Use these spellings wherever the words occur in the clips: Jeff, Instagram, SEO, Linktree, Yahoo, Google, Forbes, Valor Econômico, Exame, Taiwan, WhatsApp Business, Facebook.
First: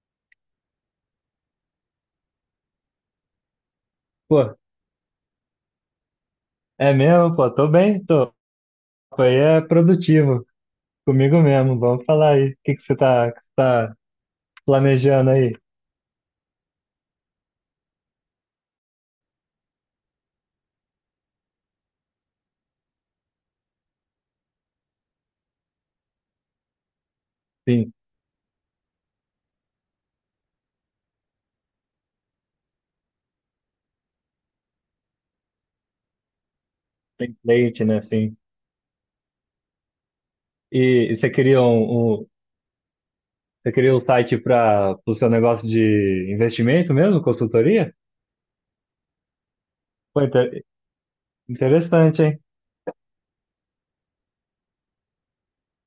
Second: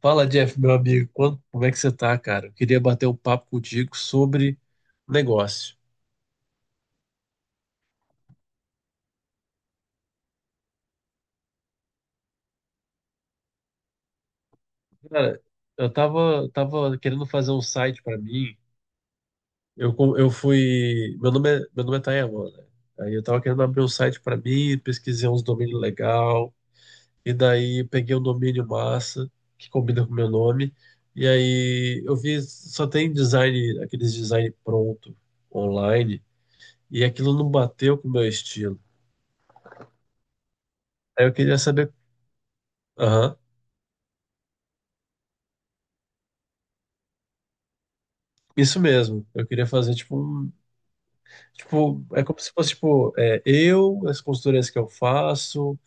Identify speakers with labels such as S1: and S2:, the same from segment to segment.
S1: Fala, Jeff, meu amigo. Como é que você tá, cara? Eu queria bater um papo contigo
S2: Pô,
S1: sobre negócio.
S2: é mesmo, pô, tô bem, tô. Foi é produtivo, comigo mesmo. Vamos falar aí. O que que você tá planejando
S1: Cara,
S2: aí?
S1: eu tava querendo fazer um site pra mim. Eu fui. Meu nome é Taiwan, né? Aí eu tava querendo abrir um site pra mim, pesquisei uns domínios legal. E daí
S2: Sim,
S1: peguei um domínio massa, que combina com o meu nome. E aí eu vi, só tem design, aqueles design pronto online. E aquilo não
S2: template,
S1: bateu
S2: né?
S1: com o meu
S2: Sim.
S1: estilo.
S2: E
S1: Aí
S2: você
S1: eu queria
S2: queria
S1: saber.
S2: um, um-
S1: Aham.
S2: você queria um site para o seu negócio de investimento mesmo, consultoria?
S1: Isso mesmo. Eu queria fazer tipo
S2: Pô,
S1: um,
S2: inter-
S1: tipo,
S2: interessante,
S1: é como
S2: hein?
S1: se fosse tipo, é, eu, as consultorias que eu faço,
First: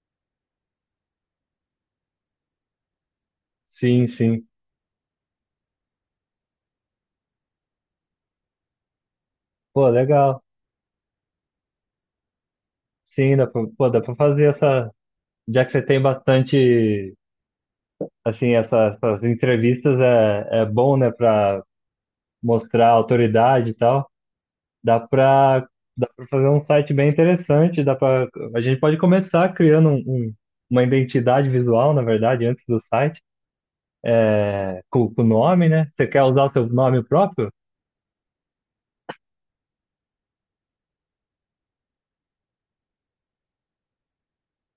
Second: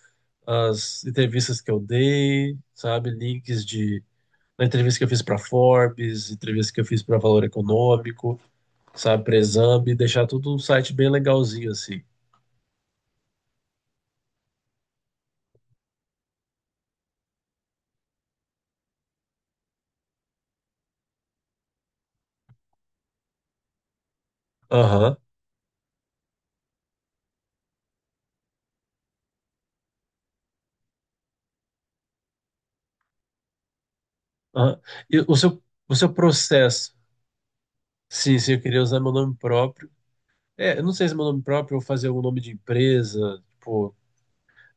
S1: as entrevistas que eu dei, sabe, links de
S2: Sim, sim.
S1: da entrevista que eu fiz para Forbes, entrevista que eu fiz para Valor Econômico, sabe, para
S2: Pô,
S1: Exame, deixar
S2: legal.
S1: tudo um site bem legalzinho assim.
S2: Sim, dá pra, pô, dá pra fazer essa. Já que você tem bastante, assim, essas entrevistas é bom, né, para mostrar autoridade e tal. Dá
S1: Aham.
S2: para dá para fazer um site bem interessante, dá para a gente pode começar criando uma identidade visual, na verdade, antes do site,
S1: Aham.
S2: né? com
S1: E
S2: com o
S1: o seu
S2: nome, né?
S1: o
S2: Você
S1: seu
S2: quer usar o seu
S1: processo?
S2: nome próprio?
S1: Sim, sim, eu queria usar meu nome próprio. É, eu não sei se é meu nome próprio ou fazer algum nome de empresa, tipo,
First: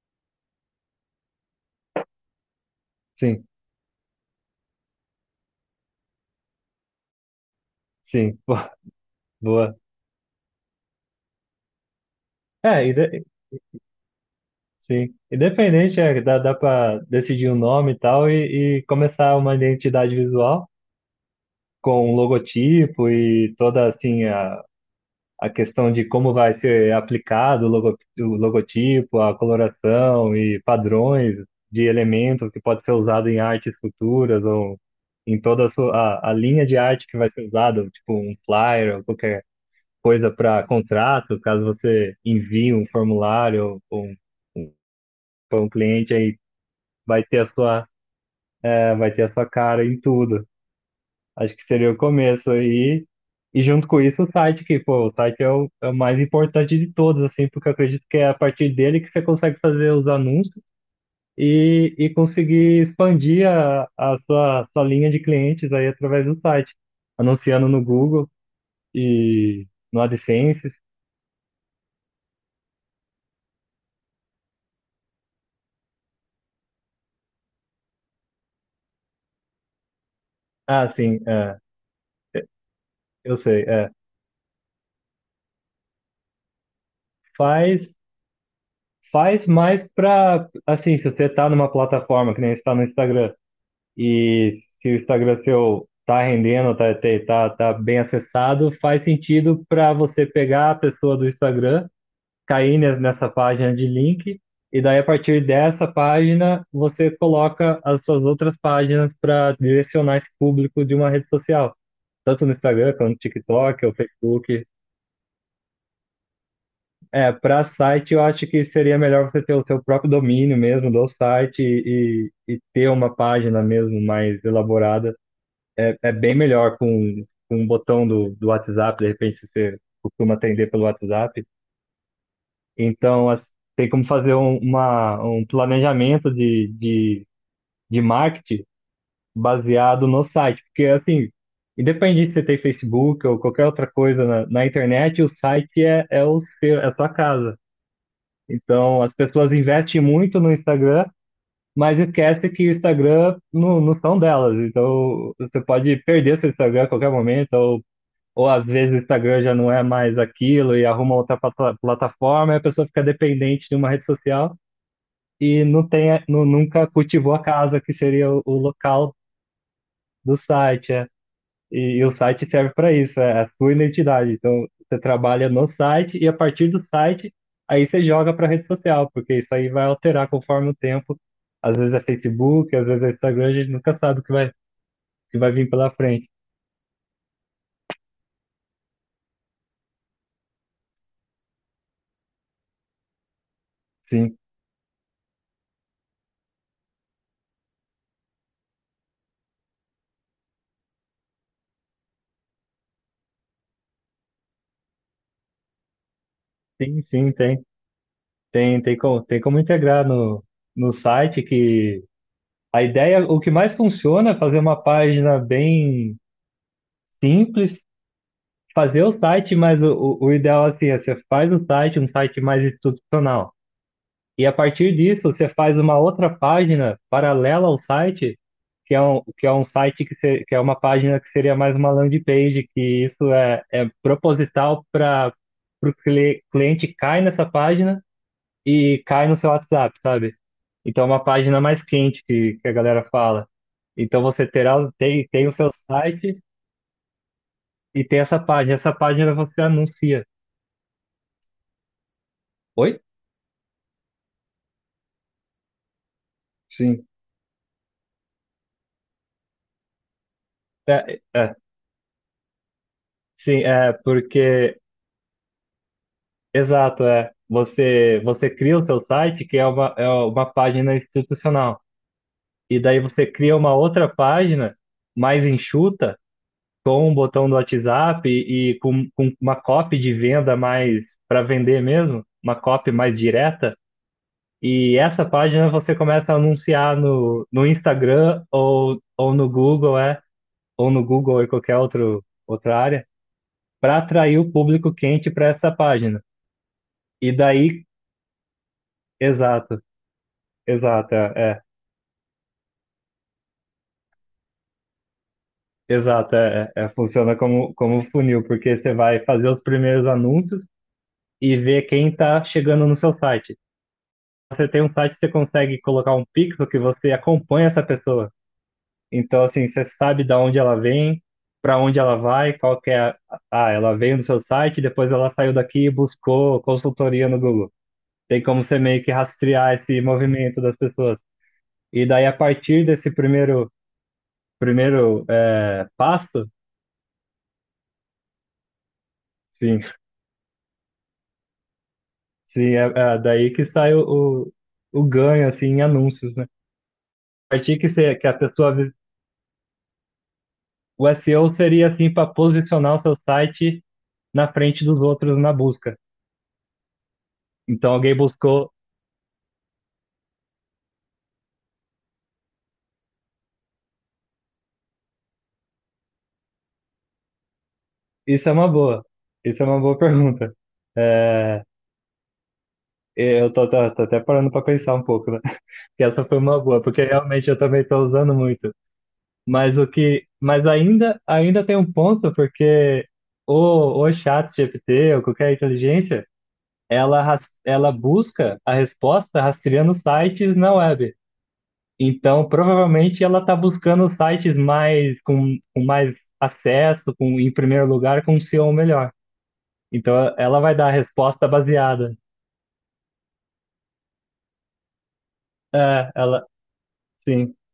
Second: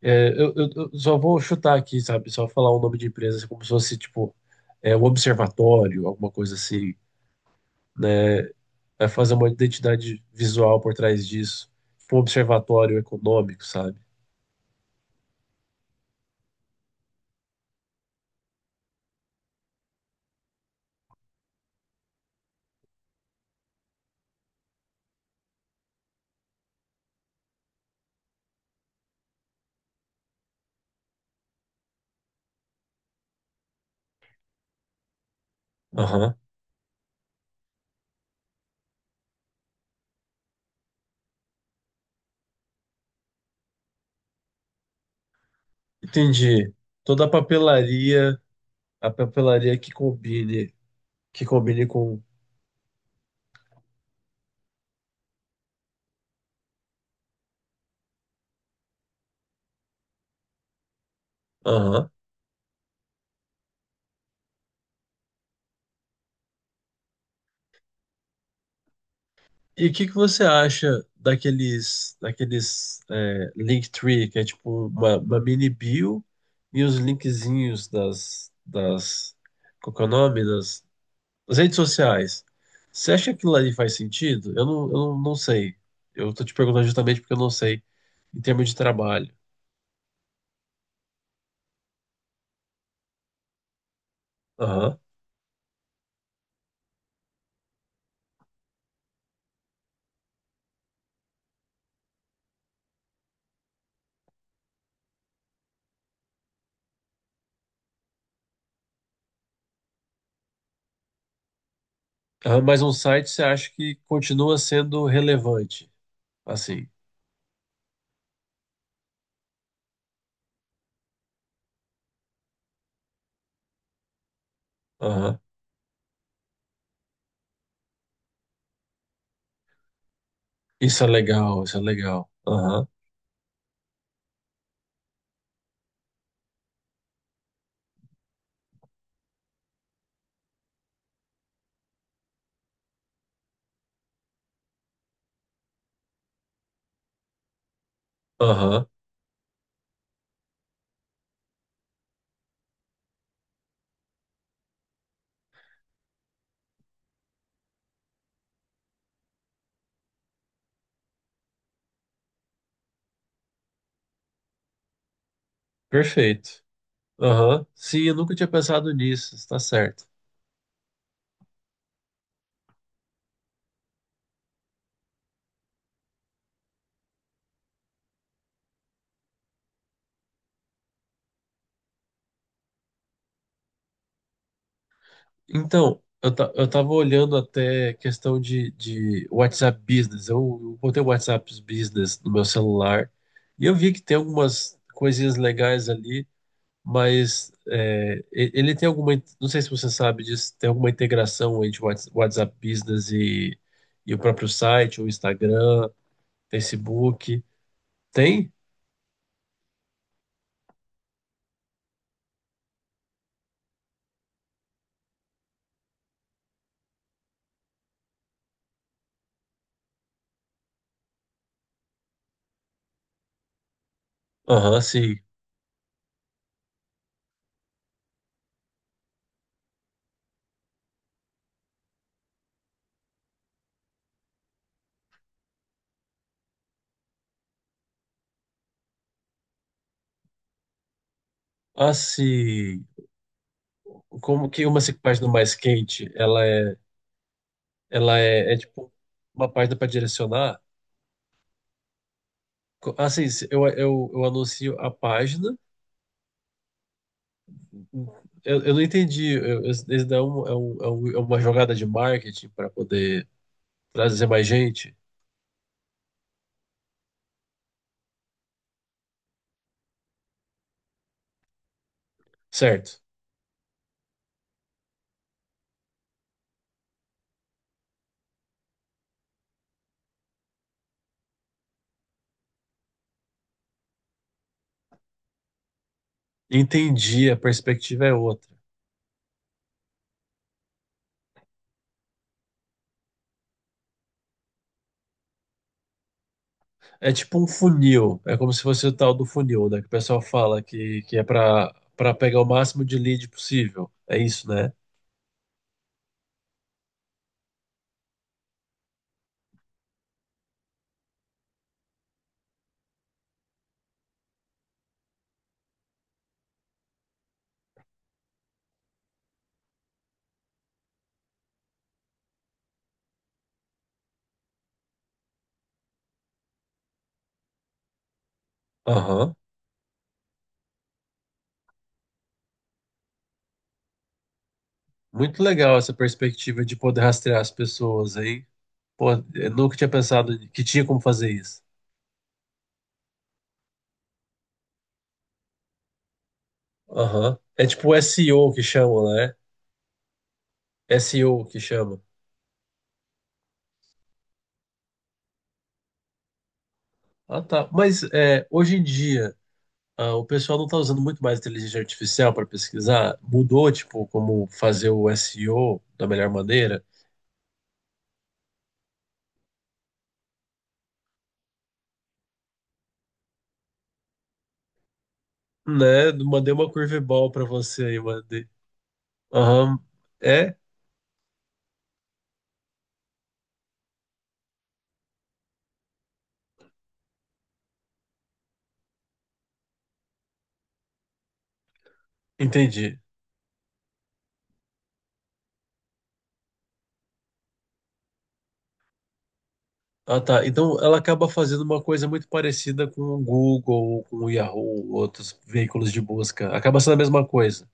S1: é, eu só vou chutar aqui, sabe? Só falar o nome de empresa
S2: Sim,
S1: como se fosse, tipo, é, o observatório, alguma coisa assim,
S2: sim,
S1: né?
S2: boa.
S1: Vai fazer uma
S2: Boa.
S1: identidade visual por trás disso. Tipo, um
S2: É,
S1: observatório econômico, sabe?
S2: sim, independente, é, dá para decidir o nome e tal e começar uma identidade visual com um logotipo e toda, assim, a questão de como vai ser aplicado o logotipo, a coloração e padrões de elementos que pode ser usado em artes futuras ou em toda a
S1: Aham.
S2: linha de arte que vai ser usada, tipo um flyer ou qualquer coisa para contrato, caso você envie um formulário ou para um cliente aí
S1: Entendi.
S2: vai
S1: Toda
S2: ter a sua, eh,
S1: a
S2: vai ter a sua
S1: papelaria
S2: cara em tudo.
S1: que
S2: Acho que
S1: combine
S2: seria o
S1: com.
S2: começo aí. E junto com isso o site, que, pô, o site é o mais importante de todos, assim, porque eu acredito que é a partir dele que você consegue fazer os anúncios e
S1: Aham.
S2: conseguir expandir a sua linha de clientes aí através do site, anunciando no Google e
S1: E o
S2: no
S1: que que você
S2: AdSense.
S1: acha daqueles é, Linktree, que é tipo uma mini bio e os linkzinhos das, das, qual que é o nome? Das,
S2: Ah, sim,
S1: das
S2: é,
S1: redes sociais. Você acha que
S2: eu
S1: aquilo
S2: sei,
S1: ali
S2: é.
S1: faz sentido? Eu não sei. Eu tô te perguntando justamente porque eu não sei
S2: Faz,
S1: em termos de trabalho.
S2: faz mais pra, assim, se você tá numa plataforma que nem está no Instagram. E se o
S1: Aham.
S2: Instagram seu tá rendendo, tá bem acessado, faz sentido para você pegar a pessoa do Instagram, cair nessa página de link, e daí a partir dessa página você coloca as suas outras páginas para direcionar esse público de uma rede social. Tanto no
S1: Aham, mas um
S2: Instagram, quanto no
S1: site você acha
S2: TikTok ou
S1: que continua
S2: Facebook.
S1: sendo relevante? Assim.
S2: É, para site eu acho que seria melhor você ter o seu próprio domínio mesmo do site e ter uma página mesmo mais elaborada.
S1: Aham.
S2: É bem melhor com um botão do WhatsApp, de repente se você costuma atender pelo
S1: Isso é
S2: WhatsApp.
S1: legal, isso é legal. Aham.
S2: Então, tem como fazer um planejamento de marketing baseado no site. Porque, assim, independente se você tem Facebook ou qualquer outra coisa na internet, o site é a sua casa.
S1: Aham.
S2: Então, as pessoas investem muito no Instagram, mas esquece que o Instagram não são delas. Então, você pode perder seu Instagram a qualquer momento, ou às vezes o Instagram já não é mais aquilo e arruma outra plataforma, e a pessoa fica dependente de uma rede social e não tem, não
S1: Perfeito.
S2: nunca cultivou a
S1: Aham.
S2: casa, que
S1: Sim, eu
S2: seria
S1: nunca
S2: o,
S1: tinha
S2: o
S1: pensado
S2: local
S1: nisso, está certo.
S2: do site. É. E o site serve para isso, é a sua identidade. Então, você trabalha no site e a partir do site, aí você joga para a rede social, porque isso aí vai alterar conforme o tempo. Às vezes é Facebook, às vezes é Instagram, a gente nunca sabe o que vai vir pela
S1: Então,
S2: frente.
S1: eu tava olhando até questão de WhatsApp Business. Eu botei o WhatsApp Business no meu celular e eu vi que tem
S2: Sim,
S1: algumas coisinhas legais ali, mas é, ele tem alguma, não sei se você sabe disso, tem alguma integração entre o WhatsApp Business e o próprio site, o Instagram,
S2: sim, sim,
S1: Facebook.
S2: tem.
S1: Tem?
S2: Tem como integrar no site que a ideia, o que mais funciona é fazer uma página bem simples, fazer o site, mas o ideal assim é você faz o site, um site mais institucional. E a
S1: Aham,
S2: partir
S1: sim.
S2: disso, você faz uma outra página paralela ao site, que é um site que, se- que é uma página que seria mais uma landing page, que isso é proposital para o cliente cai nessa página e cai no seu WhatsApp, sabe? Então é uma página mais
S1: Ah,
S2: quente que a
S1: sim.
S2: galera fala. Então você
S1: Como que uma
S2: terá, tem,
S1: página
S2: tem o
S1: mais
S2: seu
S1: quente,
S2: site e
S1: ela
S2: tem essa
S1: é, é
S2: página.
S1: tipo
S2: Essa página
S1: uma
S2: você
S1: página para
S2: anuncia.
S1: direcionar?
S2: Oi?
S1: Ah, sim, eu anuncio a página.
S2: Sim.
S1: Eu não entendi. Esse daí é, é
S2: É,
S1: uma
S2: é,
S1: jogada de marketing para poder
S2: sim, é
S1: para dizer mais
S2: porque,
S1: gente,
S2: exato, é. Você cria o seu site, que é uma página institucional. E daí
S1: certo?
S2: você cria uma outra página mais enxuta com o botão do WhatsApp e com uma copy de venda mais para vender mesmo, uma copy mais direta. E essa página você começa a anunciar
S1: Entendi, a
S2: no
S1: perspectiva é
S2: Instagram
S1: outra.
S2: ou no Google ou qualquer outra área, para atrair o público quente para essa página.
S1: É
S2: E
S1: tipo um
S2: daí,
S1: funil, é como se fosse o tal do funil, né?
S2: exato,
S1: Que o pessoal fala
S2: exato,
S1: que é para pegar o máximo de lead possível. É isso, né?
S2: exato, funciona como funil, porque você vai fazer os primeiros anúncios e ver quem está chegando no seu site. Você tem um site, você consegue colocar um pixel que você acompanha essa pessoa. Então, assim, você sabe da onde ela vem, para onde ela vai, qual que é a. Ah, ela veio no seu site, depois ela saiu daqui e buscou consultoria no Google. Tem como você meio que
S1: Aham.
S2: rastrear esse movimento das pessoas. E daí, a partir desse primeiro
S1: Muito legal essa
S2: passo,
S1: perspectiva de poder rastrear as pessoas aí. Pô, eu nunca
S2: sim,
S1: tinha pensado que tinha como fazer isso.
S2: sim, é daí que sai o ganho, assim, em anúncios, né?
S1: Aham.
S2: A
S1: É
S2: partir que,
S1: tipo
S2: você, que a
S1: SEO que
S2: pessoa.
S1: chamam, né?
S2: O
S1: SEO
S2: SEO
S1: que
S2: seria,
S1: chama.
S2: assim, para posicionar o seu site na frente dos outros na busca.
S1: Ah, tá.
S2: Então
S1: Mas
S2: alguém
S1: é,
S2: buscou.
S1: hoje em dia, ah, o pessoal não está usando muito mais inteligência artificial para pesquisar. Mudou, tipo, como fazer o SEO da melhor maneira,
S2: Isso é uma boa. Isso é uma boa pergunta. É, eu tô até parando para pensar um pouco, né? Que
S1: né?
S2: essa foi
S1: Mandei
S2: uma
S1: uma
S2: boa, porque
S1: curveball para
S2: realmente eu também
S1: você aí,
S2: estou usando
S1: mandei.
S2: muito. Mas
S1: Aham,
S2: o que,
S1: é?
S2: mas ainda tem um ponto, porque o chat GPT ou qualquer inteligência, ela busca a resposta rastreando sites na web. Então,
S1: Entendi.
S2: provavelmente ela está buscando sites mais com mais acesso, em primeiro lugar, com um SEO melhor. Então,
S1: Ah, tá.
S2: ela vai
S1: Então
S2: dar a
S1: ela acaba
S2: resposta
S1: fazendo uma coisa
S2: baseada.
S1: muito parecida com o Google, com o Yahoo, outros veículos de
S2: É,
S1: busca. Acaba sendo a mesma
S2: sim,
S1: coisa.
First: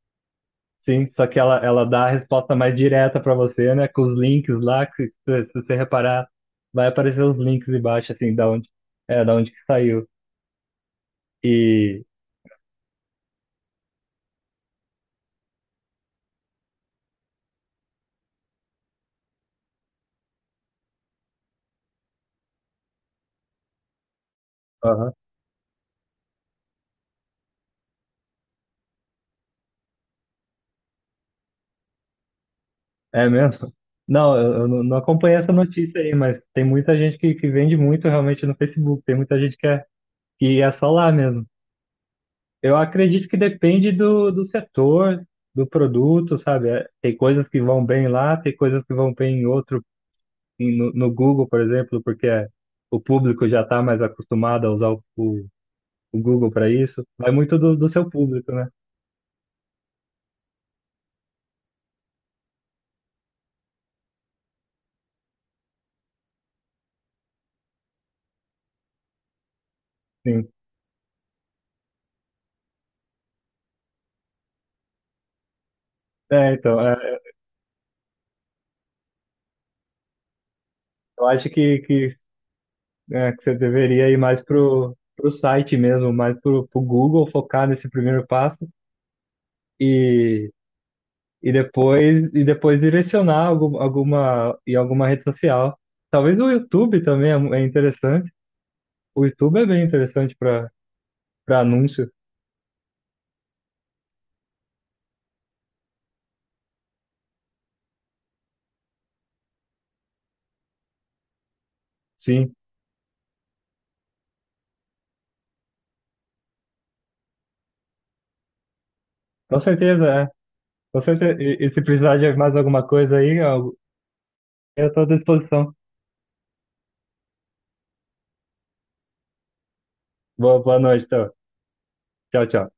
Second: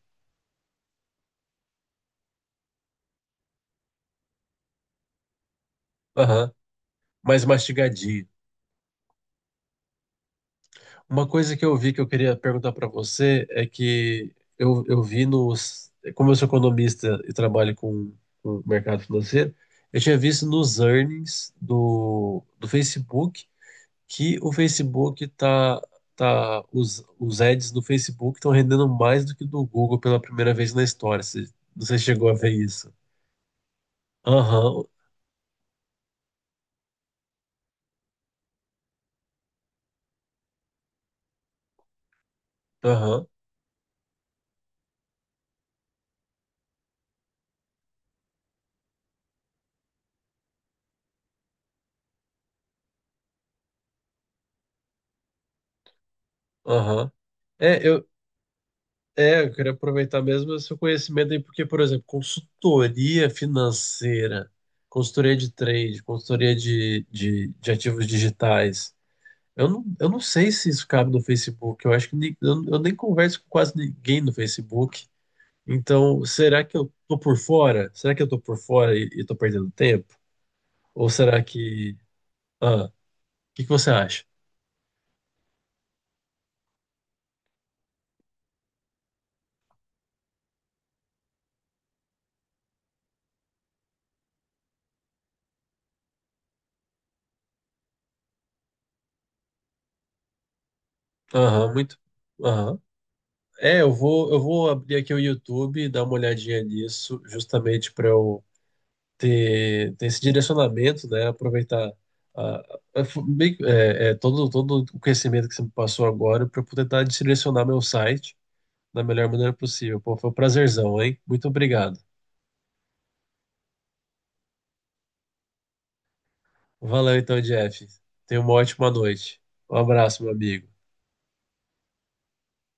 S2: sim. Só que ela dá a resposta mais direta para você, né? Com os links lá, que se você reparar,
S1: Aham,
S2: vai aparecer os
S1: mais
S2: links embaixo,
S1: mastigadinho.
S2: assim, da onde que saiu.
S1: Uma coisa que eu vi que
S2: E,
S1: eu queria perguntar para você é que eu vi nos. Como eu sou economista e trabalho com o mercado financeiro, eu tinha visto nos earnings do Facebook que o
S2: aham,
S1: Facebook, os ads do Facebook estão rendendo mais do que do Google pela primeira vez na história. Você chegou a ver isso?
S2: é mesmo? Não, eu não
S1: Aham,
S2: não acompanhei essa notícia aí, mas tem muita gente que vende muito realmente no Facebook. Tem muita gente que é. E é só lá mesmo. Eu
S1: aham,
S2: acredito que depende do setor, do produto, sabe? É, tem coisas que vão bem lá, tem coisas que vão bem em outro, em- no, no Google, por exemplo, porque o público já está mais acostumado a usar o Google para isso.
S1: aham.
S2: Vai muito do,
S1: É,
S2: do
S1: eu
S2: seu público, né?
S1: É, eu queria aproveitar mesmo esse seu conhecimento aí, porque, por exemplo, consultoria financeira, consultoria de trade, consultoria de ativos digitais. Eu não
S2: Sim.
S1: sei se isso cabe no Facebook. Eu acho que eu nem converso com quase ninguém no Facebook. Então,
S2: É,
S1: será que
S2: então,
S1: eu tô por fora? Será que eu tô por fora e tô perdendo tempo? Ou
S2: eu
S1: será
S2: acho que,
S1: que.
S2: que,
S1: Ah, o
S2: é, que você
S1: que que você
S2: deveria ir
S1: acha?
S2: mais pro site mesmo, mais pro Google, focar nesse primeiro passo. E depois direcionar algum, alguma em alguma rede social. Talvez o YouTube também é interessante. O YouTube é bem interessante para
S1: Aham, muito.
S2: anúncio.
S1: Aham. É, eu vou abrir aqui o YouTube, e dar uma olhadinha nisso, justamente para eu ter, ter esse direcionamento, né? Aproveitar
S2: Sim,
S1: a, a- fu- meio que- é, é, todo, todo o conhecimento que você me passou agora para poder tentar direcionar meu site da melhor maneira
S2: com
S1: possível.
S2: certeza
S1: Pô,
S2: é.
S1: foi um prazerzão,
S2: Com
S1: hein?
S2: certeza.
S1: Muito
S2: E se
S1: obrigado.
S2: precisar de mais alguma coisa aí, eu estou à disposição.
S1: Valeu então, Jeff. Tenha uma ótima noite. Um abraço, meu
S2: Boa,
S1: amigo.
S2: boa noite, então. Tchau, tchau.